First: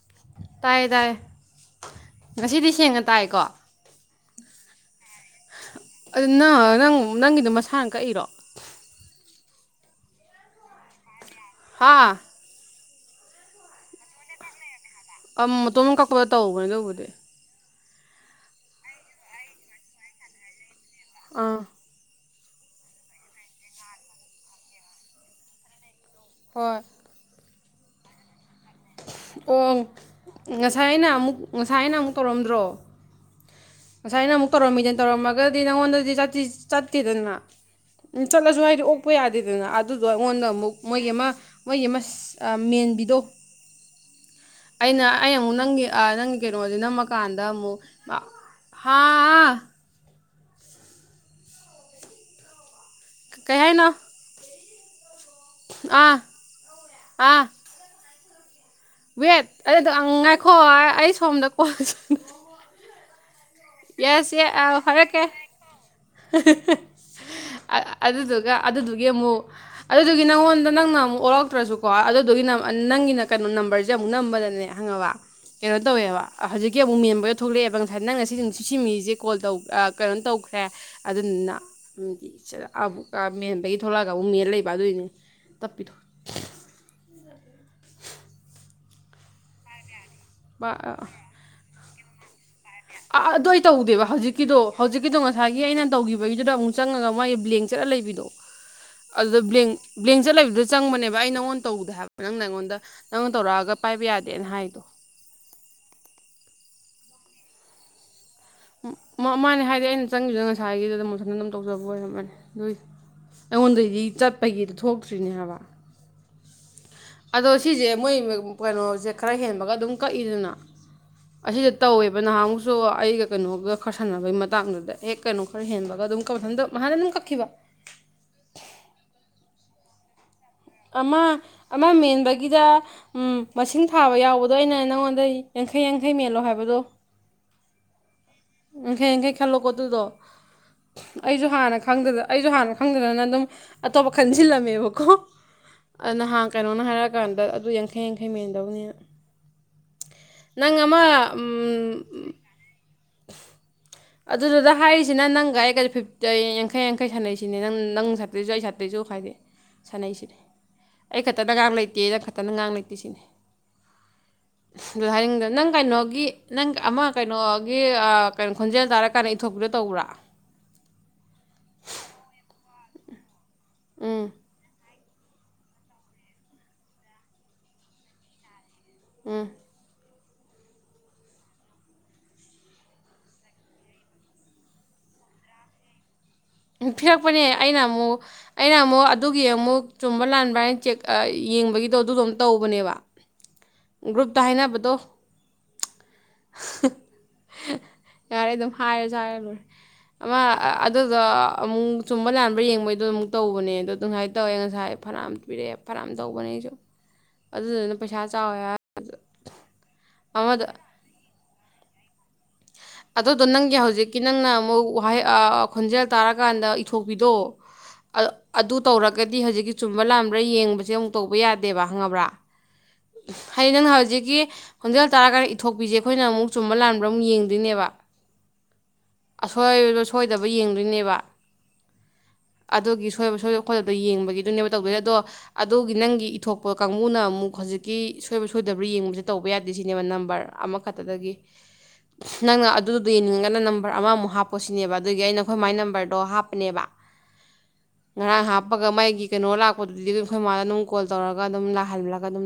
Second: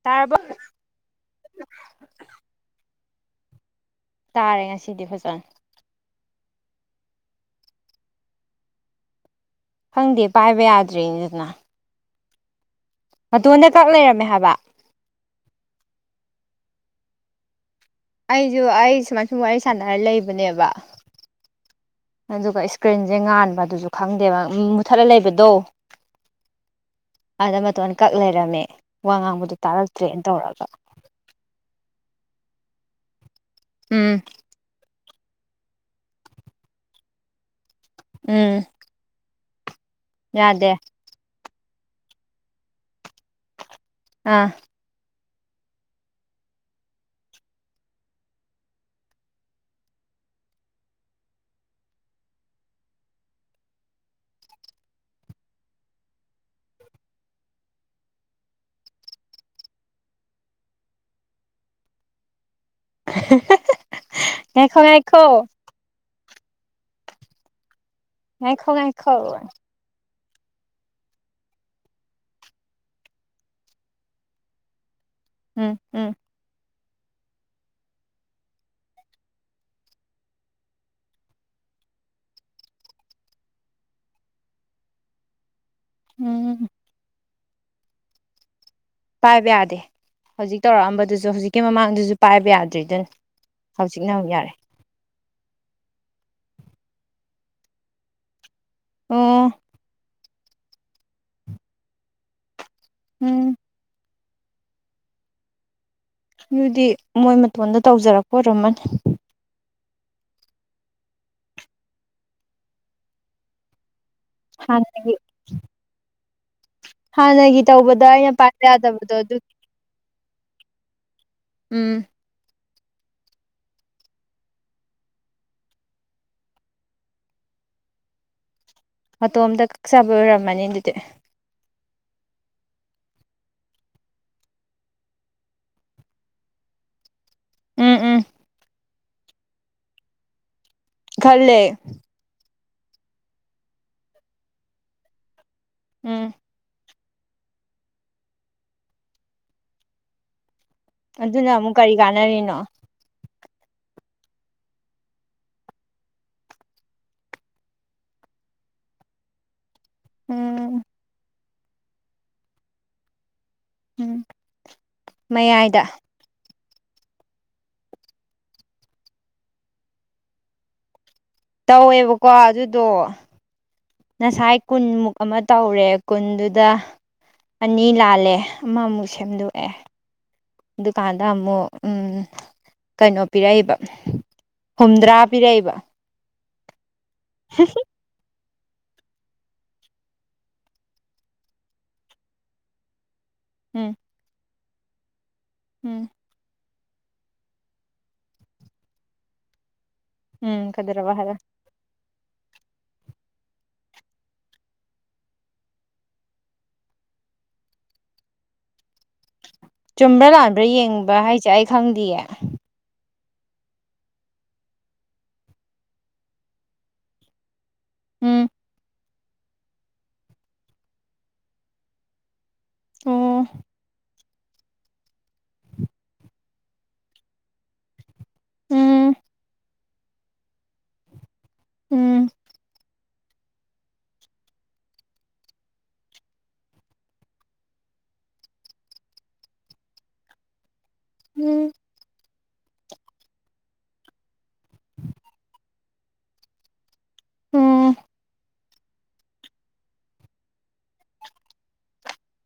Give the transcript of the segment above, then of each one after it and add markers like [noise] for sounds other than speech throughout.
ꯇꯥꯔꯕꯣ ꯇꯥꯏ ꯇꯥꯏ ꯉꯁꯤꯗꯤ ꯁꯦꯡꯅ ꯇꯥꯏ ꯀꯣ ꯇꯥꯔꯦ ꯉꯁꯤꯗꯤ ꯐꯖꯅ ꯑꯗꯨ ꯅꯪ ꯅꯪ ꯅꯪꯒꯤꯗꯣ ꯃꯁꯥꯅ ꯀꯛꯏꯔꯣ ꯈꯪꯗꯦ ꯄꯥꯏꯕ ꯌꯥꯗ꯭ꯔꯦꯅꯤꯗꯅ ꯍꯥꯥ ꯃꯇꯣꯟꯗ ꯀꯛ ꯂꯩꯔꯝꯃꯦ ꯍꯥꯏꯕ ꯃꯇꯣꯝ ꯑꯃ ꯀꯛꯄꯗ ꯇꯧꯕꯧꯕꯅꯦ ꯇꯧꯕꯗꯤ ꯑꯩꯁꯨ ꯑꯩ ꯁꯨꯃꯥꯏ ꯁꯨꯝ ꯋꯥꯔꯤ ꯁꯥꯟꯅꯔ ꯂꯩꯕꯅꯦꯕ ꯑꯥ ꯑꯗꯨꯒ ꯏꯁꯀ꯭ꯔꯤꯟꯁꯦ ꯉꯥꯟꯕ ꯑꯗꯨꯁꯨ ꯈꯪꯗꯦꯕ ꯃꯨꯊꯠꯂ ꯂꯩꯕꯗꯣ ꯍꯣꯏ ꯑꯥꯗ ꯃꯇꯣꯟ ꯀꯛ ꯂꯩꯔꯝꯃꯦ ꯋꯥ ꯉꯥꯡꯕꯗꯣ ꯑꯣ ꯇꯥꯔꯛꯇ꯭ꯔꯦꯅ ꯇꯧꯔꯒ ꯉꯁꯥꯏ ꯑꯩꯅ ꯑꯃꯨꯛ ꯉꯁꯥꯏ ꯑꯩꯅ ꯑꯃꯨꯛ ꯇꯧꯔꯝꯗ꯭ꯔꯣ ꯎꯝ ꯉꯁꯥꯏ ꯑꯅ ꯑꯃꯨꯛ ꯇꯧꯔꯝꯃꯤꯗ ꯇꯧꯔꯝꯃꯒꯗꯤ ꯅꯪꯉꯣꯟꯗꯗꯤꯤ ꯆꯠꯠꯇꯦꯗꯅ ꯎꯝ ꯆꯠꯂꯁꯨ ꯍꯥꯏꯗꯤ ꯑꯣꯛꯄ ꯌꯥꯗꯦ ꯑꯗꯨ ꯑꯗꯨꯗꯣ ꯑꯩꯉꯣꯟꯗ ꯌꯥꯗꯦ ꯑꯃꯨꯛ ꯃꯣꯏꯒꯤ ꯑꯃ ꯃꯣꯏ ꯃ ꯃꯦꯟꯕꯤꯗꯣ ꯑꯥ ꯑꯩꯅ ꯑꯩ ꯑꯃꯨꯛ ꯅꯪꯒꯤ ꯅꯪꯒꯤ ꯀꯩꯅꯣꯁꯦ ꯅꯝꯃꯀꯥꯟꯗ ꯑꯃꯨꯛ ꯍꯥ ꯀꯩ ꯍꯥꯏꯅꯣ ꯑꯥ ꯑ ꯋꯦꯠ ꯑꯗꯨꯗ ꯉꯥꯏꯈꯣ ꯑꯩ ꯁꯣꯝꯗ ꯀꯣꯜ ꯑꯌ ꯍꯦ [inaudible] ꯌꯦꯁ ꯍꯥꯏꯔꯛꯀꯦ ꯑꯗꯨꯗꯨꯒ ꯉꯥꯏꯈꯣ ꯑꯗꯨꯗꯨꯒꯤ ꯉꯥꯏꯈꯣ ꯑꯃꯨꯛ ꯑꯗꯨꯒꯤ ꯅꯪꯉꯣꯟꯗ ꯅꯪꯅ ꯑꯃꯨꯛ ꯑꯣꯔꯛꯇ꯭ꯔꯁꯨꯀꯣ ꯑꯗꯨꯗꯨꯒꯤ ꯅꯝ ꯅꯪꯒꯤꯅ ꯀꯩꯅꯣ ꯅꯝꯕꯔꯁꯤꯗ ꯑꯃꯨꯛ ꯅꯝꯕꯗꯅꯦ ꯈꯪꯉꯕ ꯎꯝ ꯀꯩꯅꯣ ꯎꯝ ꯇꯧꯋꯦꯕ ꯍꯧꯖꯤꯛ ꯀꯤ ꯑꯃꯨꯛ ꯃꯦꯟꯕꯗ ꯊꯣꯛꯂꯛꯑꯦꯕ ꯉꯁꯥꯏ ꯅꯪꯅ ꯁꯤꯁꯤꯡ ꯁꯤ ꯁꯤ ꯃꯤꯖꯦ ꯀꯣꯜ ꯑ ꯀꯩꯅꯣ ꯇꯧꯈ꯭ꯔꯦ ꯑꯗꯨꯗꯨꯅ ꯎꯝ ꯁꯤ ꯑ ꯑꯝ ꯃꯦꯟꯕꯒꯤ ꯊꯣꯛꯂꯛꯑꯒ ꯑꯃꯨꯛ ꯃꯦꯜ ꯂꯩꯕ ꯑꯗꯨꯏꯅꯤ ꯎꯝ ꯄꯥꯏꯕ ꯌꯥꯗꯦ ꯍꯧꯖꯤꯛ ꯇꯧꯔꯛꯑꯝꯕꯗꯨꯁꯨ ꯍꯧꯖꯤꯛꯀꯤ ꯃꯃꯥꯡꯗꯨꯁꯨ ꯁꯨ ꯄꯥꯏꯕ ꯌꯥꯗꯦ ꯑ ꯑꯗꯨꯏ ꯇꯧꯗꯦꯕ ꯍꯧꯖꯤꯛꯀꯤꯗꯣ ꯍꯧꯖꯤꯛꯀꯤꯗꯣ ꯉ ꯉꯁꯥꯏꯒꯤ ꯑꯩꯅ ꯇꯧꯈꯤꯕꯒꯤꯗꯨꯗ ꯑꯃꯨꯛ ꯆꯪꯉꯒ ꯃꯣꯏ ꯕ꯭ꯂꯦꯡ ꯆꯠꯂ ꯂꯩꯕꯤꯗꯣ ꯑꯗꯨꯗ ꯑꯣ ꯕ꯭ꯂꯦꯡ ꯕ꯭ꯂꯦꯡ ꯆꯠ ꯂꯩꯕꯗꯨ ꯆꯪꯕꯅꯦꯕ ꯑꯩ ꯅꯉꯣꯟ ꯇꯧꯗꯦ ꯍꯥꯏꯕ ꯅꯪꯅ ꯑꯩꯉꯣꯟꯗ ꯅꯪꯅ ꯎꯝ ꯇꯧꯔꯛꯑꯒ ꯄꯥꯏꯕ ꯌꯥꯗꯦ ꯇꯦꯟꯍꯥꯏ ꯑꯗꯨꯗꯤ ꯃꯣꯏ ꯃꯇꯣꯟꯗ ꯇꯧꯖꯔꯛ ꯃ ꯃꯥꯅꯦ ꯍꯥꯏ ꯆꯦ ꯑꯩꯅ ꯆꯪꯈꯤꯕꯗꯨꯅ ꯉꯁꯥꯏꯒꯤꯗ ꯃꯊꯟꯗ ꯑꯗꯨꯝ ꯇꯧꯖꯕ ꯑꯣꯏꯔꯝꯃꯅꯤ ꯑꯗꯨꯏ ꯑꯩꯉꯣꯟꯗꯩꯗꯤ ꯆꯠꯄꯒꯤꯗ ꯍꯥꯟꯅꯒꯤ ꯊꯣꯛꯇ꯭ꯔꯤꯅꯦ ꯍꯥꯏꯕ ꯑꯗꯣ ꯍꯥꯟꯅꯒꯤ ꯁꯤꯁꯦ ꯇꯧꯕꯗ ꯃꯣꯏ ꯑꯩꯅ ꯃ ꯄꯥꯏꯕ ꯀꯩꯅꯣꯁꯦ ꯌꯥꯗꯕꯗꯣ ꯈꯔ ꯑꯗꯨꯒꯤ ꯍꯦꯟꯕꯒ ꯑꯗꯨꯝ ꯀꯛ ꯏꯗꯅ ꯑꯁꯤꯗ ꯎꯝ ꯇꯧꯋꯦꯕ ꯅꯍꯥꯟꯃꯨꯛꯁꯨ ꯁꯣ ꯑꯩꯒ ꯀꯩꯅꯣꯒ ꯈꯔ ꯁꯥꯟꯅꯕꯒꯤ ꯃꯇꯥꯡꯗꯨꯗ ꯍꯦꯛ ꯀꯩꯅꯣ ꯈꯔ ꯍꯦꯟꯕꯒ ꯑꯗꯨꯝ ꯀ ꯃꯊꯟꯗ ꯃꯊꯟꯗ ꯑꯗꯨꯝ ꯀꯛꯈꯤꯕ ꯃꯇꯣꯝꯗ ꯀꯛꯆꯕ ꯑꯣꯏꯔꯝꯅꯤ ꯃꯥꯅꯤꯗꯨꯗ ꯑꯃ ꯑꯃ ꯃꯦꯟꯕꯒꯤꯗ ꯃꯁꯤꯡ ꯊꯥꯕ ꯌꯥꯎꯕꯗꯣ ꯑꯩꯅ ꯅꯪꯉꯣꯟꯗ ꯌꯥꯡꯈꯩ ꯌꯥꯡꯈꯩ ꯃꯦꯜꯂꯣ ꯍꯥꯏꯕꯗꯣ ꯎꯝ ꯎꯝ ꯌꯥꯡꯈꯩ ꯌꯥꯡꯈꯩ ꯈꯜꯂꯣ ꯀꯣ ꯑꯗꯨꯨꯗꯣ ꯑꯩꯖꯨ ꯈꯜꯂꯦ ꯍꯥꯟꯅ ꯈꯪꯗꯗ ꯑꯩꯖꯨ ꯍꯥꯟꯅ ꯈꯪꯗꯗꯅ ꯑꯗꯨꯝ ꯑꯇꯣꯞꯄ ꯈꯟꯖꯤꯜꯂꯝꯃꯦꯕꯀꯣ ꯑ ꯎꯝ ꯅꯍꯥꯟ ꯀꯩꯅꯣꯅ ꯍꯥꯏꯔ ꯀꯥꯟꯗ ꯑꯗꯨ ꯌꯥꯡꯈꯩ ꯌꯥꯡꯈꯩ ꯃꯦꯟꯗꯧꯅꯦꯅ ꯑꯗꯨꯅ ꯑꯃꯨꯛ ꯀꯔꯤ ꯀꯥꯟꯅꯔꯤꯅꯣ ꯑꯗꯨꯗꯨꯗ ꯍꯥꯏꯔꯤꯁꯤꯅ ꯅꯪꯒ ꯑꯩꯒ ꯐꯤꯞꯇ ꯌꯥꯡꯈꯩ ꯌꯥꯡꯈꯩ ꯁꯥꯟꯅꯩꯁꯤꯅꯦ ꯅꯪ ꯅꯪ ꯁꯥꯏꯇꯩꯁꯨ ꯑꯩ ꯁꯥꯏꯇꯩꯁꯨ ꯍꯥꯏꯗꯤ ꯁꯥꯟꯅꯩꯁꯤꯗꯤ ꯎꯝ ꯑꯩꯈꯠ ꯈꯠꯇꯅ ꯉꯥꯡ ꯂꯩꯇꯦꯅ ꯈꯠꯇꯅ ꯉꯥꯡ ꯂꯩꯇꯦ ꯁꯤꯅꯦ ꯎꯝ [unintelligible] ꯅꯪ ꯃꯌꯥꯏꯗ ꯀꯩꯅꯣꯒꯤ ꯅꯪ ꯑꯃꯃ ꯀꯩꯅꯣ ꯒꯤ ꯀꯩꯅꯣ ꯈꯣꯟꯖꯦꯜ ꯇꯥꯔꯀꯥꯟꯗ ꯏꯊꯣꯛꯄꯥꯗꯨ ꯇꯧꯕ꯭ꯔꯥ ꯇꯧꯋꯦꯕꯀꯣ ꯑꯗꯨꯗꯣ ꯎꯝ ꯉꯥꯁꯥꯏ ꯈꯨꯨꯟꯃꯨꯛ ꯑꯃ ꯇꯧꯔꯦ ꯀꯨꯟꯗꯨꯗ ꯑꯅꯤ ꯂꯥꯜꯂꯦ ꯑꯃꯃꯨꯛ ꯎꯝ ꯁꯦꯝꯗꯣꯛꯑꯦ ꯗꯨꯀꯥꯟꯗ ꯑꯃꯨꯛ ꯀꯩꯅꯣ ꯄꯤꯔꯛꯏꯕ ꯍꯨꯝꯇ꯭ꯔꯥ ꯄꯤꯔꯛꯏꯕ ꯄꯤꯔꯛꯄꯅꯦ ꯑꯩꯅ ꯑꯃꯨꯛ ꯑꯩꯅ ꯑꯃꯨꯛ ꯑꯗꯨꯒꯤ ꯑꯃꯨꯛ ꯆꯨꯝꯕ ꯂꯥꯟꯕ꯭ꯔꯥ ꯍꯥꯏꯅ ꯆꯦꯛ ꯌꯦꯡꯕꯒꯤꯗꯣ ꯑꯗꯨꯗꯣ ꯑꯃ ꯇꯧꯕꯅꯦꯕ ꯎꯝ ꯒ꯭ꯔꯨꯨꯞ ꯊꯅ ꯗꯣꯣ ꯎꯝ ꯌꯥꯔꯦ ꯑꯗꯨꯝ ꯍꯥꯏꯔꯁꯨ ꯍꯥꯏꯔꯦ ꯂꯔꯦ ꯎꯝ ꯑ ꯑꯗꯨ ꯀꯩꯗꯧꯔꯕ ꯍꯥꯏꯔꯣ ꯆꯨꯝꯕ ꯅꯥꯥꯟꯕ ꯌꯦꯡꯕꯩꯗꯣ ꯑꯃꯨꯛ ꯇꯧꯕꯅꯦ ꯑꯗꯣ ꯑꯗꯨ ꯉꯥꯏꯅ ꯇꯧꯋꯦ ꯉꯁꯥꯏ ꯐꯅꯥ ꯑꯃ ꯄꯤꯔꯛꯑꯦ ꯐꯅꯌꯥꯝ ꯇꯧꯕꯅꯦ ꯑꯩꯁꯨ ꯑꯗꯨꯗꯨꯅ ꯄꯩꯁꯥ ꯆꯥꯎꯋ ꯆꯨꯝꯕ꯭ꯔꯥ ꯂꯥꯟꯕ꯭ꯔꯥ ꯌꯦꯡꯕ ꯍꯥꯏꯁꯦ ꯑꯩ ꯈꯪꯗꯤꯌꯦ ꯑꯗꯨꯗꯣ ꯅꯪꯒꯤ ꯍꯧꯖꯤꯛꯀꯤ ꯅꯪꯅ ꯑꯃꯨꯛ ꯋꯥꯍꯩ ꯈꯣꯟꯖꯦꯜ ꯇꯥꯔꯀꯥꯟꯗ ꯏꯊꯣꯛꯄꯤꯗꯣ ꯎꯝ ꯑꯗꯨ ꯇꯧꯔ ꯒꯗꯤ ꯍꯧꯖꯤꯛꯀꯤ ꯆꯨꯝꯕ ꯂꯥꯥꯟꯕ꯭ꯔꯥ ꯌꯦꯡꯕꯁꯦ ꯑꯃꯨꯛ ꯇꯧꯕ ꯌꯥꯗꯦꯕ ꯈꯪꯉꯕ꯭ꯔꯥ ꯑꯣ ꯍꯥꯏꯗꯤ ꯅꯪꯅ ꯍꯧꯖꯤꯛꯀꯤ ꯍꯣꯟꯖꯤꯦꯜꯛ ꯇꯔ ꯀꯥꯟꯗ ꯏꯊꯣꯛꯄꯤꯁꯦ ꯑꯩꯈꯣꯏꯅ ꯑꯃꯨꯛ ꯆꯨꯝꯕ ꯂꯥꯟꯕ ꯑꯃꯛ ꯌꯦꯡꯗꯦ ꯅꯦꯕ ꯎꯝ ꯑꯁꯣꯏꯕ ꯁꯣꯏꯗꯕ ꯌꯦꯡꯗꯣꯏꯅꯦꯕ ꯎꯝ ꯑꯣꯒꯤ ꯁꯣꯏꯕ ꯁꯣꯏ ꯈꯣꯠꯇꯕ꯭ꯔ ꯌꯦꯡꯕꯒꯤꯗꯨꯅꯦꯕ ꯇꯧꯗꯣꯏꯁ ꯑꯗꯣ ꯑꯗꯨꯒꯤ ꯅꯪꯒꯤ ꯏꯊꯣꯛꯄ ꯀꯥꯡꯕꯨꯅ ꯑꯃꯨꯛ ꯍꯧꯖꯤꯛꯀꯤ ꯁꯣꯏꯕ ꯁꯣꯏꯗꯕ꯭ꯔꯥ ꯌꯦꯡꯕꯁꯦ ꯇꯧꯕ ꯌꯥꯗꯦ ꯁꯤꯅꯦꯕ ꯅꯝꯕꯔ ꯑꯃꯛ ꯐꯛꯇꯗꯒꯤ ꯎꯝ ꯅꯪꯅ ꯑꯗꯨꯗꯨꯗꯣ ꯌꯦꯡꯅꯤꯡꯉꯒꯅ ꯅꯝꯕꯔ ꯑꯃꯃꯨꯛ ꯍꯥꯞꯄ ꯁꯤꯅꯦꯕ ꯑꯗꯨꯒꯤ ꯑꯩꯅ ꯑꯩꯈꯣꯏ ꯃꯥꯏ ꯅꯝꯕꯔꯗꯣ ꯍꯥꯞꯄꯅꯦꯕ ꯎꯝ ꯉꯔ ꯍꯥꯞ ꯍꯥꯞꯄꯒ ꯃꯥꯒꯤ ꯀꯩꯅꯣ ꯂꯥꯛꯄꯗꯨꯗꯤ ꯑꯗꯨꯝ ꯑꯩꯈꯣꯏ ꯃꯥꯗ ꯑꯗꯨꯝ ꯀꯣꯜ ꯇꯧꯔꯒ ꯑꯗꯨꯝ ꯂꯥꯛꯍꯜꯂꯒ ꯑꯗꯨꯝ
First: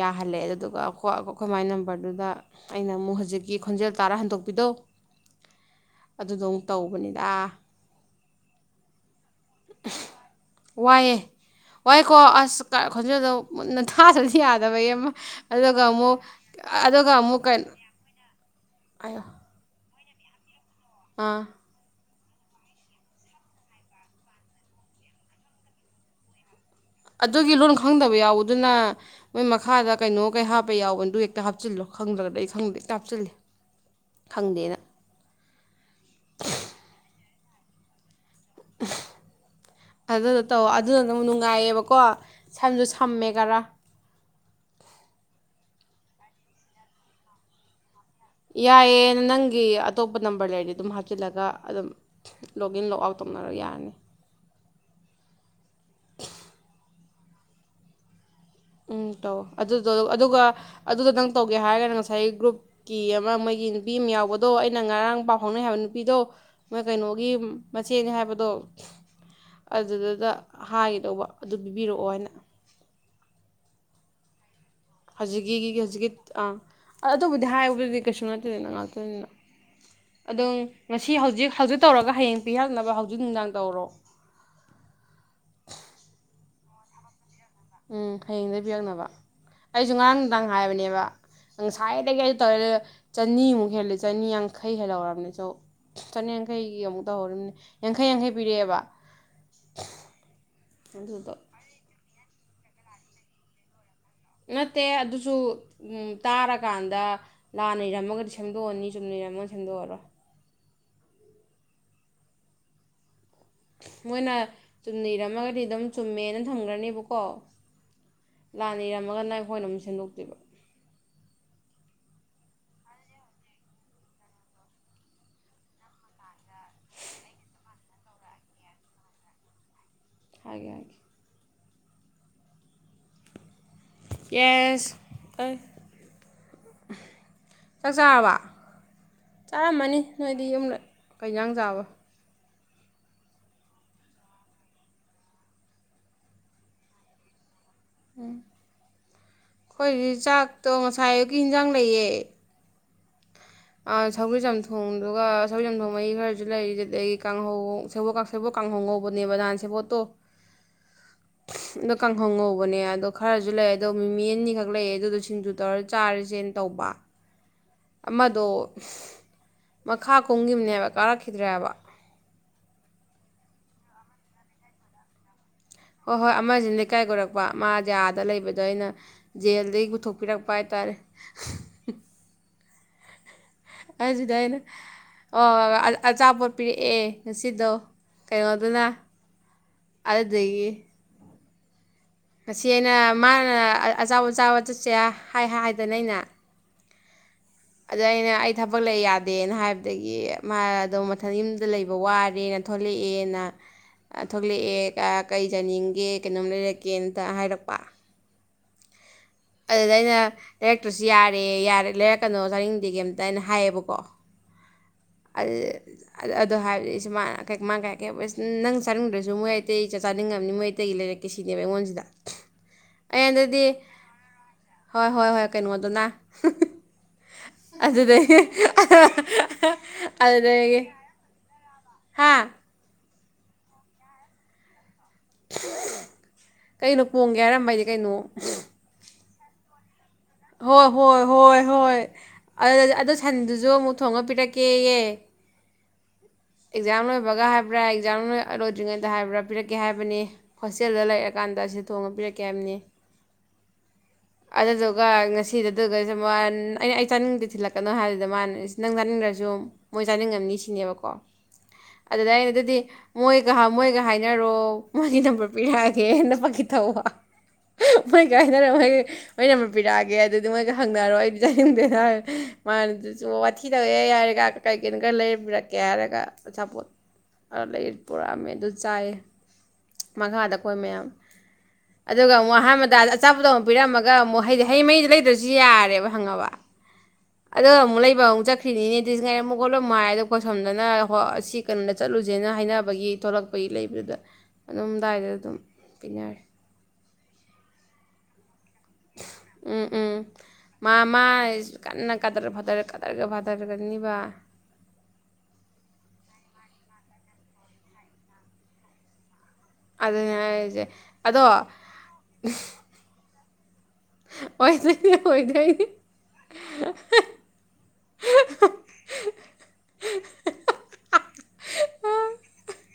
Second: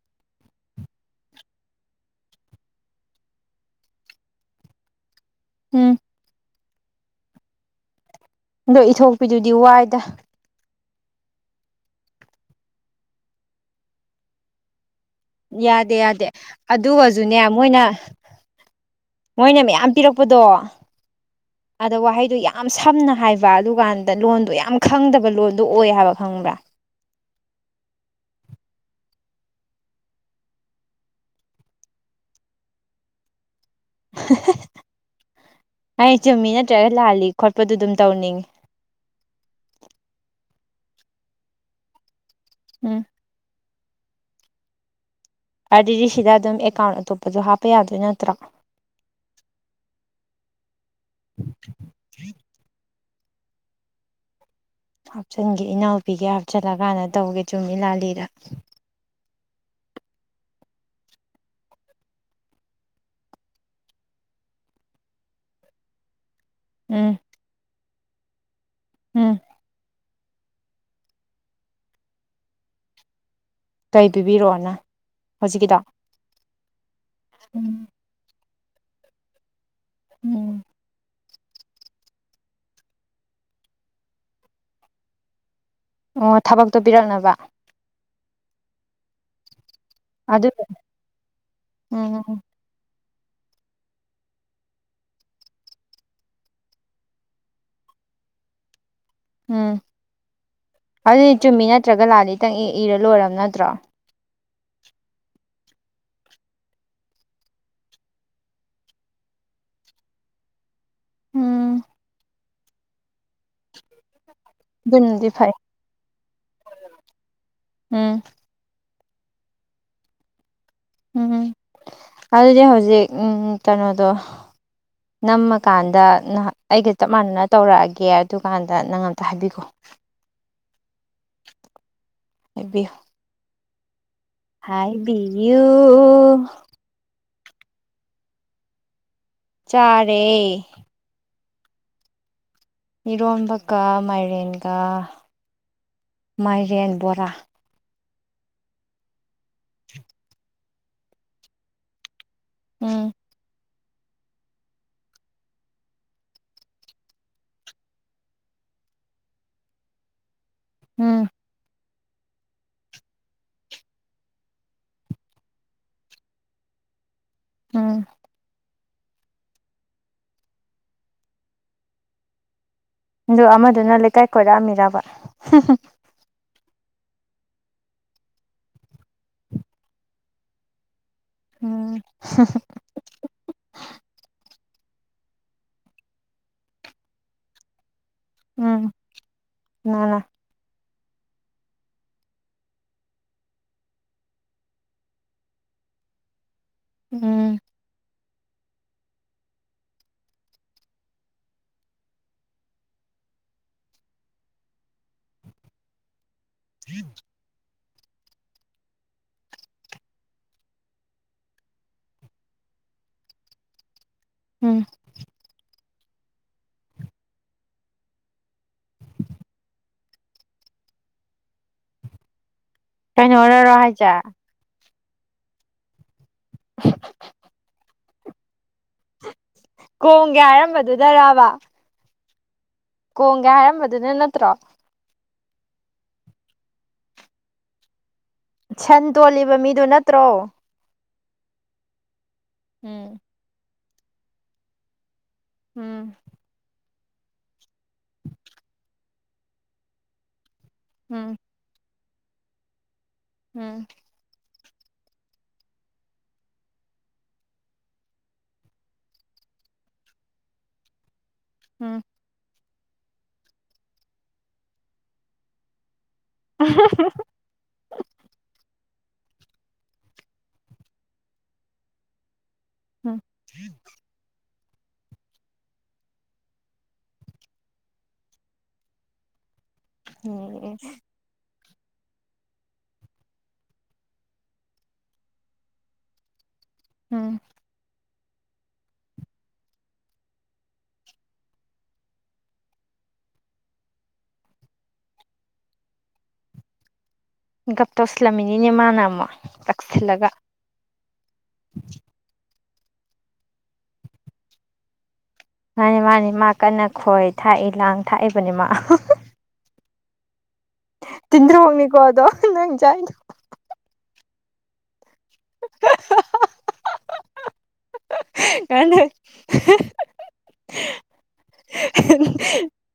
ꯌꯥꯍꯜꯂꯦ ꯑꯗꯨꯗꯨꯒ ꯑꯩꯈꯣꯏ ꯃꯥꯥꯏꯒꯤ ꯅꯝꯕꯔꯗꯨꯗ ꯑꯩꯅ ꯑꯃꯨꯛ ꯍꯧꯖꯤꯛꯀꯤ ꯈꯣꯟꯖꯦꯜ ꯇꯥꯔꯥ ꯍꯟꯗꯣꯛꯄꯤꯗꯣ ꯎꯝ ꯑꯗꯨꯗ ꯇꯧꯕꯅꯤꯗ ꯑꯗꯣ ꯏꯊꯣꯛꯄꯤꯗꯨꯗꯤ ꯋꯥꯏꯗ ꯋꯥꯏꯑꯦ ꯋꯥꯏꯀꯣ ꯑꯁ ꯈꯟꯖꯦꯜꯗꯣ ꯃꯨꯟꯅ ꯊꯥꯗꯗꯤ ꯌꯥꯗꯕꯒꯤ ꯑꯃ ꯑꯗꯨꯒ ꯌꯥꯗꯦ ꯑꯃꯨꯛ ꯌꯥꯗꯦ ꯑꯗꯨꯒ ꯑꯗꯨꯒꯖꯨꯅꯦ ꯑꯃꯨꯛ ꯀꯩꯅꯣ ꯃꯣꯏꯅ ꯃꯣꯏꯅ ꯃꯌꯥꯝ ꯌꯥꯝ ꯄꯤꯔꯛꯄꯗꯣ ꯑꯥ ꯑꯗꯣ ꯋꯥꯍꯩꯗꫭ ꯌꯥꯝ ꯁꯝꯅ ꯍꯥꯏꯕ ꯑꯗꯨꯀꯥꯟꯗ ꯂꯣꯟꯗꯣ ꯌꯥꯝ ꯈꯪꯗꯕ ꯂꯣꯟꯗꯣ ꯑꯣꯏ ꯍꯥꯏꯕ ꯈꯪꯕ꯭ꯔꯥ ꯑꯗꯨꯒꯤ ꯂꯣꯟ ꯈꯪꯗꯕ ꯌꯥꯎꯕ ꯑꯗꯨꯅ ꯃꯣꯏ ꯃꯈꯥꯗ ꯀꯩꯅꯣ ꯀꯩ ꯍꯥꯞꯄ ꯌꯥꯎꯕ ꯑꯗꯨ ꯍꯦꯛꯇ ꯍꯥꯞꯆꯤꯜꯂꯣ ꯈꯪꯗ꯭ꯔꯒꯗꯤ ꯑꯩ ꯈꯪꯗ ꯍꯦꯛꯇ ꯍꯥꯞꯆꯤꯜꯂꯦ ꯈꯪꯗꯦꯅ [unintelligible] ꯑꯩ ꯆꯨꯝꯃꯤ ꯅꯠꯇ꯭ꯔꯒ ꯂꯥꯜꯂꯤ ꯈꯣꯠꯄꯗꯨ ꯑꯗꯨꯝ ꯇꯧꯅꯤꯡꯉꯤ ꯑꯗꯨꯗꫭ ꯇꯧ ꯑꯗꯨꯗꯨꯅ ꯑꯗꯨꯅ ꯑꯗꯨꯝ ꯅꯨꯡꯉꯥꯏꯌꯦꯕꯀꯣ ꯁꯝꯖꯨ ꯎꯝ ꯁꯝꯃꯦꯈꯔꯥ [inaudible] ꯑꯗꯨꯗꯤ ꯁꯤꯗ ꯑꯗꯨꯝ ꯑꯦꯀꯥꯎꯟ ꯑꯇꯣꯞꯄꯁꯨ ꯍꯥꯞꯄ ꯌꯥꯗꯣꯏ ꯅꯠꯇ ꯌꯥꯏꯑꯦ ꯅꯪꯒꯤ ꯑꯇꯣꯞꯄ ꯅꯝꯕꯔ ꯂꯩ ꯑꯗꯨꯝ ꯍꯥꯞꯆꯤꯜꯂꯒ ꯑꯗꯨꯝ ꯂꯣꯛ ꯏꯟ ꯂꯣꯛ ꯑꯥꯎꯠ ꯇꯧꯅꯔ ꯌꯥꯔꯅꯤ ꯍꯥꯞꯆꯤꯟꯒꯦ ꯏꯅꯥꯎꯄꯤꯒꯤ ꯍꯥꯞꯆꯤꯜꯂꯀꯥꯟꯗ ꯇꯧꯒꯦ ꯆꯨꯝꯃꯤ ꯂꯥꯜꯂꯤꯗꫭ ꯎꯝ ꯇꯧ ꯑꯗꯨꯗꯣ ꯑꯗꯨꯒ ꯑꯗꯨꯗꯣ ꯅꯪ ꯇꯧꯒꯦ ꯍꯥꯏꯔꯒꯅ ꯉꯁꯥꯏ ꯒ꯭ꯔꯨꯞꯀꯤ ꯑꯃ ꯃꯣꯏꯒꯤ ꯅꯨꯄꯤ ꯑꯃ ꯌꯥꯎꯕꯗꯣ ꯑꯩꯅ ꯉꯔꯥꯡ ꯄꯥꯎ ꯐꯥꯎꯅꯩ ꯍꯥꯏꯕ ꯅꯨꯄꯤꯗꯣ ꯃ ꯎꯝ ꯀꯩꯅꯣꯒꯤ ꯏꯆꯦꯅꯦ ꯍꯥꯏꯕꯗꯣ ꯎꯝ ꯑꯗꯨꯗ ꯑꯗꯨꯗ ꯍꯥꯏꯒꯤꯗꯧꯕ ꯑꯗꯨ ꯄꯤꯕꯤꯔꯛꯑꯣ ꯍꯥꯏꯅ ꯀꯩ ꯄꯤꯕꯤꯔꯛꯑꯣꯅ ꯍꯧꯖꯤꯛꯀꯤ ꯍꯧꯖꯤꯛꯀꯤꯗꯣ ꯍꯧꯖꯤꯛꯀꯤ ꯑ ꯑ ꯑꯗꯨꯕꯨꯗꯤ ꯎꯝ ꯌꯥꯏꯕꯗꯨꯗꯤ ꯀꯩꯁꯨ [unintelligible] ꯉꯛꯇꯅꯤꯅꯥ ꯑꯗꯣ ꯎꯝ ꯉꯁꯤ ꯍꯧꯖꯤꯛ ꯍꯧꯖꯤꯛ ꯇꯧꯔꯒ ꯍꯌꯦꯡ ꯄꯤꯔꯛꯅꯕ ꯍꯧꯖꯤꯛ ꯅꯨꯡꯗꯥꯡ ꯇꯧꯔꯣ ꯑꯣ ꯊꯕꯛꯇꯣ ꯄꯤꯔꯛꯅꯕ ꯎꯝ ꯍꯌꯦꯡꯗꯒꯤ ꯄꯤꯔꯛꯅꯕ ꯑꯩꯁꯨ ꯉꯔꯥꯡ ꯅꯨꯡꯗꯥꯡ ꯑꯗꯨ ꯍꯥꯏꯕꯅꯦꯕ ꯉꯁꯥꯏꯗꯒꯤ ꯑꯗꯨ ꯎꯝ ꯇꯧꯔꯦ ꯆꯅꯤꯃꯨꯛ ꯍꯦꯜꯂ ꯆꯅꯤ ꯌꯥꯡꯈꯩ ꯍꯦꯜꯍꯧꯔꯕꯅꯤ ꯆ ꯆꯅꯤꯌꯥꯡꯈꯩꯒꯤ ꯑꯃꯨꯛ ꯇꯧꯍꯧꯅꯤ ꯌꯥꯡꯈꯩ ꯌꯥꯡꯈꯩ ꯄꯤꯔꯛꯑꯦꯕ ꯎꯝ ꯑꯗꯨꯗꯣ ꯑꯗꯨꯗꯤ ꯆꯨꯝꯃꯤ ꯅꯠꯇ꯭ꯔꯒ ꯂꯥꯛꯑꯅꯤꯇꯪ ꯏꯔ ꯂꯣꯏꯔꯝ ꯅꯠꯇ꯭ꯔꯣ ꯅꯠꯇꯦ ꯑꯗꯨꯁꯨ ꯇꯥꯔꯀꯥꯟꯗ ꯂꯥꯟꯅ ꯏꯔꯝꯃꯒꯗꯤ ꯁꯦꯝꯗꯣꯛꯑꯅꯤ ꯆꯨꯝꯅ ꯏꯔꯝꯃꯒ ꯁꯦꯝꯗꯣꯛꯑꯔꯣꯏ ꯎꯝ ꯃꯣꯏꯅ ꯑꯗꯨꯅꯗꯤ ꯐꯩ ꯆꯨꯝꯅꯤꯔꯝꯃꯒꯗꯤ ꯑꯗꯨꯝ ꯆꯨꯝꯃꯦꯅ ꯊꯝꯈ꯭ꯔꯅꯦꯕꯀꯣ ꯎꯝ ꯂꯥꯟꯅ ꯏꯔꯝ ꯑꯃꯃꯒꯅ ꯑꯩꯈꯣꯏꯅ ꯑꯃꯨꯛ ꯁꯦꯝꯗꯣꯛꯇꯣꯏꯕ ꯎꯝ ꯑꯗꯨꯗꯤ ꯍꯧꯖꯤꯛ ꯀꯩꯅꯣꯗꯣ ꯅꯝꯃꯀꯥꯟꯗ ꯑꯩꯒ ꯆꯞ ꯃꯥꯟꯅꯅ ꯇꯧꯔꯛꯑꯒꯦ ꯑꯗꯨꯀꯥꯟꯗ ꯅꯪ ꯑꯝꯇ ꯍꯥꯏꯕꯤꯈꯣ ꯍꯥꯏꯒꯦ ꯍꯥꯏꯒꯦ ꯍꯥꯏꯕꯤꯌꯨ ꯌꯦꯁ ꯑꯩ ꯍꯥꯏꯕꯤꯌꯨ ꯆꯥꯛ ꯆꯔꯕꯥ ꯆꯥꯔꯝꯃꯅꯤ ꯆꯥꯔꯦ ꯅꯣꯏꯗꯤ ꯌꯨꯝꯗ ꯀꯩꯌꯥꯥꯡ ꯆꯕ ꯏꯔꯣꯝꯕꯀ ꯃꯥꯏꯔꯦꯟꯒ ꯃꯥꯏꯔꯦꯟ ꯕꯣꯔꯥ ꯎꯝ ꯑꯩꯈꯣꯏꯗꯤ ꯆꯥꯛꯇꯣ ꯉꯁꯥꯏ ꯑꯒꯤ ꯌꯦꯟꯖꯥꯡ ꯂꯩꯌꯦ ꯎꯝ ꯁꯧꯒꯔꯤ ꯆꯝꯊꯣꯡꯗꯨꯒ ꯁꯧꯒꯔꯤ ꯆꯝꯊꯣꯡ ꯃꯍꯤ ꯈꯔꯁꯨ ꯂꯩꯔꯤꯁꯤ ꯑꯩ ꯀꯥꯡꯍꯧ ꯁꯦꯕꯣꯠ ꯀꯥꯡꯍꯧ ꯉꯧꯕꯅꯦꯕ ꯅꯍꯥꯟ ꯁꯦꯕꯣꯠꯇꯣ ꯎꯝ ꯁꯨꯝ ꯀꯥꯡꯍꯧ ꯉꯧꯕꯅꯦ ꯑꯗꯣ ꯈꯔꯁꯨ ꯂꯩ ꯑꯗꯣ ꯃꯤꯃꯤ ꯑꯅꯤꯈꯛ ꯂꯩꯦ ꯑꯗꯨꯗꯣ ꯁꯤꯡꯖꯨ ꯇꯧꯔ ꯆꯥꯔꯁꯦꯅ ꯇꯧꯕ ꯎꯝ ꯑꯃꯗꯣ ꯃꯈꯥ ꯀꯨꯝꯒꯤꯝꯅꯦꯕ ꯀꯥꯔꯛꯈꯤꯗ꯭ꯔꯦꯕ ꯑꯗꯨ ꯑꯃꯗꯨꯅ ꯂꯩꯀꯥꯏ ꯀꯣꯏꯔꯛ ꯑꯝꯃꯤꯔꯕ ꯍꯣꯏ ꯍꯣꯏ ꯑꯃꯁꯤꯅ ꯂꯩꯀꯥꯏ ꯈꯣꯏꯔꯛꯄ ꯃꯥ ꯌꯥꯗ ꯂꯩꯕꯗꯣ ꯑꯩꯅ ꯖꯦꯜꯗꯒꯤ ꯄꯨꯊꯣꯛ ꯄꯤꯔꯛꯄ ꯍꯥꯏꯇꯥꯔꯦ ꯎꯝ ꯑꯗꯨꯗ ꯑꯩꯅ ꯑꯣ ꯑꯆꯥꯄꯣꯠ ꯄꯤꯔꯛꯑꯦ ꯉꯁꯤꯗꯣ ꯎꯝ ꯀꯩꯅꯣꯗꯨꯅ ꯀꯅꯥꯅ ꯑꯗꯨꯗꯒꯤ ꯉꯁꯤ ꯑꯩꯅ ꯃꯥꯅ ꯑꯖꯥꯎ ꯑꯖꯥꯎ ꯆꯠꯁꯦ ꯍꯥꯏ ꯍꯥꯏꯗꯅ ꯑꯩꯅ ꯎꯝ ꯑꯗ ꯑꯩꯅ ꯑꯩ ꯊꯕꯛ ꯂꯩ ꯌꯥꯗꯦꯅ ꯍꯥꯏꯕꯗꯒꯤ ꯃꯥ ꯑꯗꯣ ꯃꯊꯪ ꯌꯨꯝꯗ ꯂꯩꯕ ꯋꯥꯔꯦꯅ ꯊꯣꯛꯂꯛꯑꯦꯅ ꯊꯣꯛꯂꯛꯑꯦ ꯀꯩꯖꯅꯤꯡꯒꯦ ꯀꯩꯅꯣꯝ ꯂꯩꯔꯛꯀꯦꯅꯇ ꯍꯥꯏꯔꯛꯄ ꯑꯗꯨꯗ ꯑꯩꯅ ꯂꯩꯔꯛꯇ꯭ꯔꯁꯨ ꯌꯥꯔꯦ ꯂꯩꯔꯛꯀꯅꯣ ꯆꯥꯅꯤꯡꯗꯦ ꯀꯩꯝ ꯑꯝꯇ ꯑꯩꯅ ꯍꯥꯏꯌꯦꯕꯀꯣ ꯎꯝ ꯑꯗꯣ ꯍꯥꯏꯕꯗꯤ ꯃꯥꯁ ꯅꯪ ꯆꯥꯅꯤꯡꯗ꯭ꯔꯁꯨ ꯃꯣꯏ ꯑꯇꯩ ꯆꯥꯅꯤꯡꯉꯕꯅꯤ ꯃꯣꯏ ꯑꯇꯩꯒꯤ ꯂꯩꯔꯛꯀꯦ ꯁꯤꯅꯦꯕ ꯑꯩꯉꯣꯟꯁꯤꯗ ꯀꯥꯏꯅꯤ ꯅꯥ ꯑꯩꯉꯣꯟꯗꯗꯤ ꯔꯣ ꯍꯥꯏꯁꯦ꯫ ꯍꯣꯏ ꯍꯣꯏ ꯍꯣꯏ ꯀꯩꯅꯣꯗꯨꯅ ꯑꯗꯨꯗꯨꯒꯤ ꯑ ꯈꯣꯡꯒꯦ ꯍꯥꯏꯔꯝꯕꯗꯨꯗꯔꯕ ꯍꯥ ꯀꯣꯡꯒꯦ ꯍꯥꯏꯔꯝꯕꯗꯨꯅ ꯅꯠꯇ꯭ꯔꯣ ꯀꯩꯅꯣ ꯄꯣꯡꯒꯦ ꯍꯥꯏꯔꯝꯕꯗꯤ ꯀꯩꯅꯣ ꯁꯟ ꯇꯣꯜꯂꯤꯕ ꯃꯤꯗꯨ ꯅ ꯨ ꯇ꯭ꯔꯣ ꯍꯣꯏ ꯍꯣꯏ ꯍꯣꯏ ꯑꯗꯨ ꯎꯝ ꯁꯟꯗꯨꯁꯨ ꯑꯃꯨꯛ ꯊꯣꯡꯉ ꯄꯤꯇꯥ ꯀꯦꯌꯦ ꯎꯝ ꯑꯦꯛꯖꯥꯝ ꯂꯣꯏꯕꯒ ꯍꯥꯏꯕ꯭ꯔꯥ ꯑꯦꯛꯖꯥꯝꯣꯏ ꯂꯣꯏꯗ꯭ꯔꯤꯉꯩꯗ ꯍꯥꯏꯕ꯭ꯔꯥ ꯄꯤꯔꯛꯀꯦ ꯍꯥꯏꯕꯅꯤ ꯍꯣꯁꯇꯦꯜꯗ ꯎꯝ ꯂꯩꯔꯑꯀꯥꯟꯗ ꯁꯤ ꯊꯣꯡꯉꯕꯤꯔꯛꯀꯦ ꯍꯥꯏꯕꯅꯤ ꯎꯝ ꯑ ꯑꯗꯨ ꯑꯗꯨꯒ ꯉꯁꯤꯗꯗꯨꯒꯁꯨ ꯃꯥ ꯑꯩꯅ ꯑꯩ ꯆꯥꯅꯤꯡꯕꯗ ꯊꯤꯜꯂꯛꯀꯅꯣ ꯍꯥꯏꯗꯨꯗ ꯃꯥ ꯅꯪ ꯆꯥꯅꯤꯡꯗ꯭ꯔꯁꯨ ꯃꯣꯏ ꯆꯥꯅꯤꯡꯉꯅꯤ ꯁꯤꯅꯦꯕꯀꯣ ꯑꯗꯨꯗ ꯑꯩꯅ ꯑꯗꯨꯗꯤ ꯃꯣꯏꯒ ꯃꯣꯏꯒ ꯍꯥꯏꯅꯔꯣ ꯃꯥꯅꯤ ꯅꯝꯕꯔ ꯄꯤꯔꯛꯑ ꯐꯦ ꯍꯦꯅ ꯐꯥꯒꯤ ꯊꯧꯕ ꯃꯩ ꯀꯥꯏꯅꯔꯣꯏ ꯑꯣꯏꯅ ꯄꯤꯔꯛꯑꯒꯦ ꯑꯗꯨꯗꯤ ꯃꯣꯏꯒ ꯍꯪꯅꯔꯣꯏ ꯑꯩ ꯆꯡꯗꯣꯏꯔ ꯎꯝ ꯃꯥꯅ ꯋꯥꯊꯤ ꯇꯧꯑꯦ ꯍꯥꯏꯔꯦꯒ ꯀꯩ ꯀꯅꯣ ꯈꯔ ꯂꯩꯔꯛꯀꯦ ꯍꯥꯏꯔꯒ ꯑꯆꯥꯄꯣꯠ ꯄꯨꯔꯛꯑꯝꯃꯦ ꯑꯗꯨ ꯆꯥꯏ ꯃꯈꯥꯗ ꯎꯝ ꯑꯩꯈꯣꯏ ꯎꯝ ꯃꯌꯥꯝ ꯑꯗꯨꯒ ꯑꯃꯨꯛ ꯑꯍꯥꯟꯕꯗꯗ ꯑꯆꯥꯄꯣ ꯑꯃꯨꯛ ꯄꯤꯔꯝꯃꯒ ꯑꯃꯨꯛ ꯍꯩꯗꯤ ꯍꯩꯉꯩꯗ ꯂꯩꯗ꯭ꯔꯁꯨ ꯌꯥꯔꯦꯕ ꯍꯪꯉꯕ ꯎꯝ ꯑꯗꯣ ꯃꯂ ꯂꯩꯕ ꯑꯃꯨꯛ ꯆꯠꯈ꯭ꯔꯤꯅꯤꯅꯦꯗꯤꯁ ꯉꯥꯏꯔꯝꯃꯨꯛ ꯈꯣꯠꯂꯝ ꯃ ꯍꯥꯏ ꯑꯗꯣ ꯈꯣꯠꯁꯝꯗꯅ ꯍꯣꯏ ꯑꯁꯤ ꯀꯩꯅꯣꯗ ꯆꯠꯂꯨꯁꯦꯅ ꯍꯥꯏꯅꯕꯒꯤ ꯊꯣꯛꯂꯛꯄꯒꯤ ꯂꯩꯕꯗꯨꯗ ꯑꯗꯨꯝꯗꯥꯏꯗ ꯑꯗꯨꯝ ꯄꯤꯅꯔꯦ ꯒꯞꯇ ꯑꯁꯂꯃꯤ ꯅꯦ ꯃꯥꯅ ꯑꯃꯨꯛ ꯎꯝ ꯎꯝ ꯇꯛꯁꯤꯜꯂꯒ ꯃꯥ ꯃꯥ ꯀꯟꯅ ꯀꯗꯔ ꯐꯗꯔ ꯀꯗꯔꯒ ꯐꯥꯗꯔꯒꯅꯤꯕ ꯃꯥꯅꯤ ꯃꯥꯅꯤ ꯃꯥ ꯀꯟꯅ ꯈꯣꯏ ꯊꯥꯛꯏ ꯂꯥꯡ ꯊꯥꯛꯏꯕꯅꯤ ꯃꯥ ꯑꯗ ꯌꯥ ꯇꯤꯟ꯭ꯔ ꯍꯒꯅꯤ ꯀꯣꯋꯥꯗꯣ ꯅꯪ ꯆꯥꯏꯣ ꯑꯣꯏꯁ ꯑꯣꯏꯣꯏꯗꯏ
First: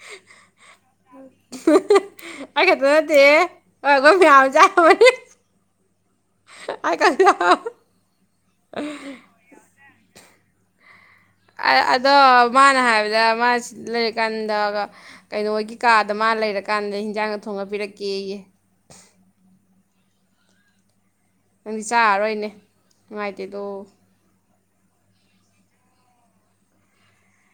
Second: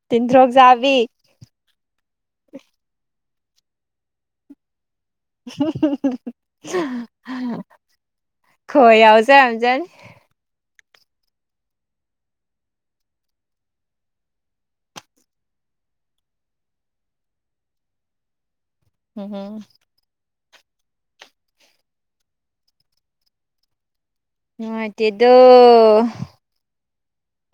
ꯇꯤꯟꯗ꯭ꯔꯣꯛ ꯆꯥꯕꯤ ꯑꯩ ꯈꯦꯇ ꯅꯠꯇꯦꯈ ꯃꯖ ꯑꯩ ꯈꯛꯇ ꯈꯣꯏ ꯑꯎꯖ ꯑꯖꯟ ꯑꯗꯣ ꯃꯥꯅ ꯍꯥꯏꯕꯗ ꯃꯥꯁꯤ ꯂꯩꯔꯀꯥꯟꯗ ꯀꯩꯅꯣꯒꯤ ꯀꯥꯗ ꯃꯥꯅ ꯂꯩꯔꯀꯥꯟꯗ ꯍꯤꯟꯖꯥꯡꯒ ꯊꯣꯡꯉ ꯄꯤꯔꯛꯀꯦꯌꯦ ꯎꯝ ꯅꯪꯗꯤ ꯆꯥꯔꯔꯣꯏꯅꯦ ꯅꯨꯡꯉꯥꯏꯇꯦꯗꯣ ꯃꯅꯨꯡꯥꯏꯇꯗꯣ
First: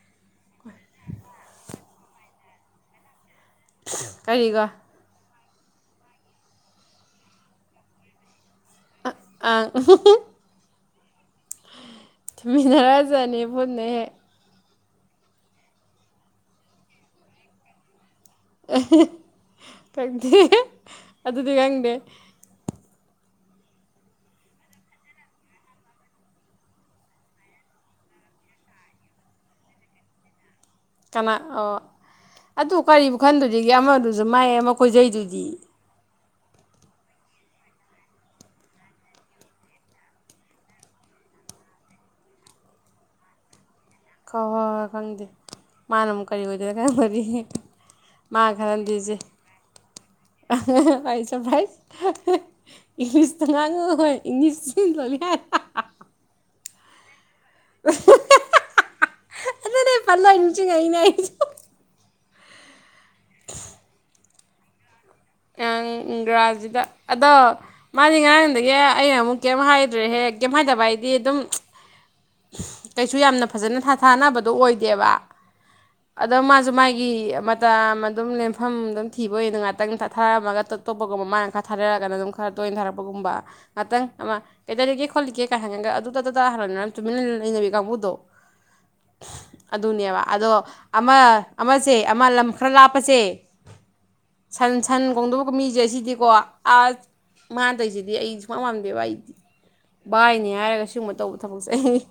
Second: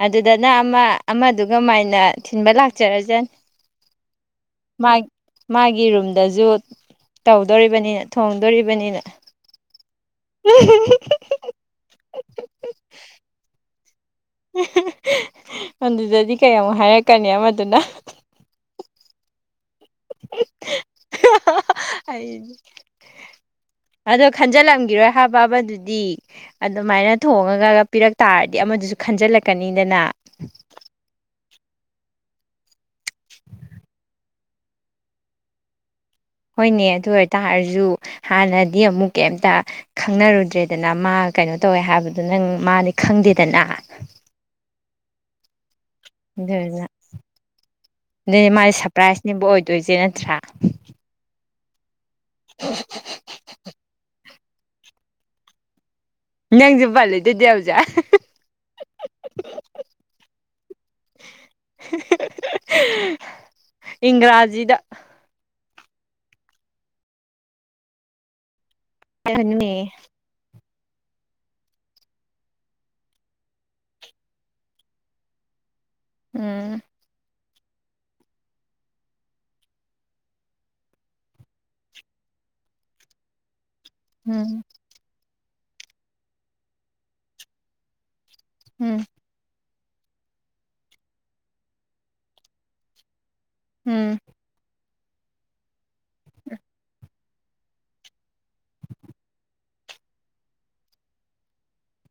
ꯑꯗꯨꯗꯅ ꯑꯃ ꯑꯃꯗꯨꯒ ꯃꯥꯏꯅ ꯊꯤꯟꯕ ꯂꯥꯛꯆꯔꯁꯅꯤ ꯀꯔꯤꯒ ꯃꯥꯒꯤ ꯔꯨꯝꯗꯁꯨ ꯇꯧꯗꯣꯔꯤꯕꯅꯤꯅ ꯊ ꯗꯣꯔꯤꯕꯅꯤꯅ ꯎ [unintelligible] [unintelligible] ꯊꯤꯃꯤꯟꯅꯔꯖꯅꯤ ꯄꯨꯟꯅ ꯍꯦꯛ ꯑꯗꯨꯗꯗꯤ ꯀꯩꯃꯨꯛ ꯍꯥꯏꯔꯛꯀꯅꯤ ꯑꯃꯗꯨꯅ [unintelligible] ꯈꯪꯗꯦ ꯑꯗꯨꯗꯤ ꯈꯪꯗꯦ ꯑꯩ ꯑꯗꯣ ꯈꯟꯖꯤꯜꯂꯝꯈꯤꯔꯣꯏ ꯍꯥꯕꯗꯨꯗꯤ ꯑꯗꯨꯃꯥꯏꯅ ꯊꯣꯡꯉꯒꯒ ꯄꯤꯔꯛ ꯇꯥꯔꯗꯤ ꯑꯃꯗꯨꯁꯨ ꯈꯟꯖꯤꯜꯂꯛꯀꯅꯤꯗꯅ ꯀꯅꯥ ꯑꯣ ꯑꯗꯨ ꯀꯔꯤꯕꯨ ꯈꯟꯗꯨꯔꯤꯒꯦ ꯑꯃ ꯑ ꯃꯥꯏꯌꯦ ꯑꯃꯥ ꯈꯣꯏꯖꯩꯗꯨꯗꯤ ꯍꯣꯏꯅꯦ ꯑꯗꯨ ꯑꯣꯏꯇꯥꯔꯁꯨ ꯍꯥꯟꯅꯗꯤ ꯑꯃꯨꯛ ꯀꯩꯝꯇ ꯈꯪꯅꯔꯨꯗ꯭ꯔꯦꯗꯅ ꯃꯥ ꯀꯩꯅꯣ ꯇꯧꯋꯦ ꯍꯥꯏꯕꯗꯨ ꯅꯪ ꯃꯥꯗꯤ ꯈꯪꯗꯦꯗꯅ [unintelligible] ꯐꯪꯗꯦ ꯃꯥꯅ ꯑꯃꯨꯛ ꯀꯔꯤ ꯑꯣꯏꯗꯣꯏꯅ ꯑꯗꯨꯗꯨꯅ ꯈꯜꯕꯗꯤ ꯃꯥ ꯑꯗꯨꯗꯤ ꯃꯥꯗꯤ ꯈꯜꯍꯟꯗꯔꯤꯁꯦ ꯁꯔꯄ꯭ꯔꯥꯏꯖꯅꯦꯕ ꯑꯣꯏꯗꯣꯏꯁꯦ ꯅꯠꯇ꯭ꯔꯥ ꯑꯩꯁꯦ ꯄꯥꯏꯁ ꯏꯪꯂꯤꯁꯇ ꯉꯥꯡꯉꯨ ꯍꯣꯏ ꯏꯪꯂꯤꯁ ꯁꯤꯅꯤ ꯍꯥꯏ ꯅꯥꯪꯁꯨ ꯞꯂꯤ ꯑꯗꯅꯦ ꯐꯂ ꯏꯅꯤꯆꯨ ꯀꯩꯅ ꯍꯥꯏ [unintelligible] ꯏꯪ꯭ꯔꯥꯖꯤꯗ ꯏꯪꯒ꯭ꯔꯥꯖꯤꯗ ꯑꯗꯣ ꯃꯥꯗꯤ ꯉꯔꯥꯡꯗꯒꯤ ꯑꯩꯅ ꯑꯃꯨꯛ ꯀꯩꯝ ꯍꯥꯏꯕꯅꯦ ꯍꯥꯏꯗ꯭ꯔꯦ ꯀꯩꯝ ꯍꯥꯏꯠꯦ ꯚ ꯍꯥꯏꯗꯤ ꯑꯗꯨꯝ ꯀꯩꯁꯨ ꯌꯥꯝꯅ ꯐꯖꯅ ꯊꯥꯊꯥꯅꯕꯗꯣ ꯑꯣꯏꯗꯦꯕ ꯑꯗꯣ ꯃꯥꯁꯨ ꯎꯝ ꯃꯥꯒꯤ ꯑꯗꯨꯝ ꯂꯦꯝꯐꯝ ꯑꯗꯨꯝ ꯊꯤꯕ ꯑꯣꯏꯗ ꯉꯥꯛꯇꯪ ꯊꯥꯔꯝꯃꯒ ꯑꯞꯇꯣꯞꯄꯒꯨꯝ ꯃꯅ ꯈꯔ ꯊꯥꯗꯔꯒꯅ ꯑꯗꯨꯝ ꯈꯔ ꯇꯣꯏꯅꯊꯥꯔꯛꯄꯒꯨꯝꯕ ꯍꯥꯇꯪ ꯑꯃ ꯎꯝ ꯀꯩꯇꯥꯔꯤꯒꯦ ꯈꯣꯜꯂꯤꯒꯦ ꯀꯩ ꯍꯥꯏꯪꯉꯒ ꯑꯗꯨꯗ ꯑꯗꯨ ꯇꯥꯈꯔꯔꯕꯅꯤꯅ ꯅꯅ ꯆꯨꯃꯤꯟꯅ ꯂꯩꯅꯕꯤ ꯀꯥꯡꯕꯨꯗꯣ ꯎꯝ ꯑꯗꯨꯅꯦꯕ ꯑꯗꯣ ꯑꯃ ꯑꯃꯁꯦ ꯑꯃ ꯂꯝ ꯈꯔ ꯂꯥꯞꯄꯁꯦ ꯎꯝ ꯁꯟ ꯁꯟ ꯈꯣꯡꯗꯧꯕ ꯃꯤꯁꯦ ꯁꯤꯗꯤꯀꯣ ꯑꯁ ꯃꯥꯥ ꯇꯧꯁꯤꯗꯤ ꯑꯩ ꯁꯨꯡꯄꯥꯝ ꯄꯝꯗꯦꯕ ꯑꯩꯗꯤ ꯚꯥꯏꯅꯤ ꯍꯥꯏꯔꯒ ꯁꯤꯒꯨꯝꯕ ꯇꯧꯕ ꯊꯕꯛꯁꯦ ꯑꯩꯅꯤ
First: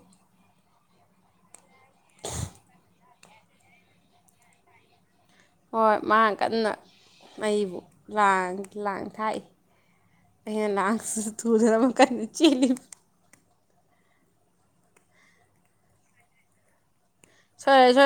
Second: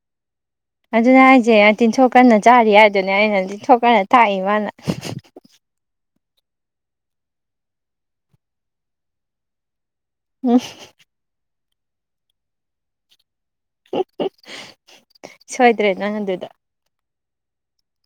ꯑꯗꯨꯅꯦ ꯑꯩꯁꯦ ꯇꯤꯟꯊꯣꯛꯀꯟꯅ ꯆꯥꯔꯤ ꯍꯥꯏꯗꯨꯅꯦ ꯑꯩꯅ ꯇꯤꯟꯊꯣꯛꯀꯟꯅ ꯊꯥꯛꯏ ꯃꯥꯅ ꯍꯣꯏ ꯃꯥ ꯀꯟꯅ ꯑꯩꯕꯨ ꯂꯥꯡ ꯂꯥꯡ ꯊꯥꯛꯏ ꯎꯝ ꯑꯩ ꯂꯥꯡꯁꯨ ꯇꯨꯔꯦꯜ ꯑꯃ ꯀꯟꯅ ꯆꯦꯂꯤ ꯁꯣꯏꯗ꯭ꯔꯦ ꯅꯪ ꯑꯗꯨꯗ ꯁꯣꯏꯔꯣꯏ ꯁꯣ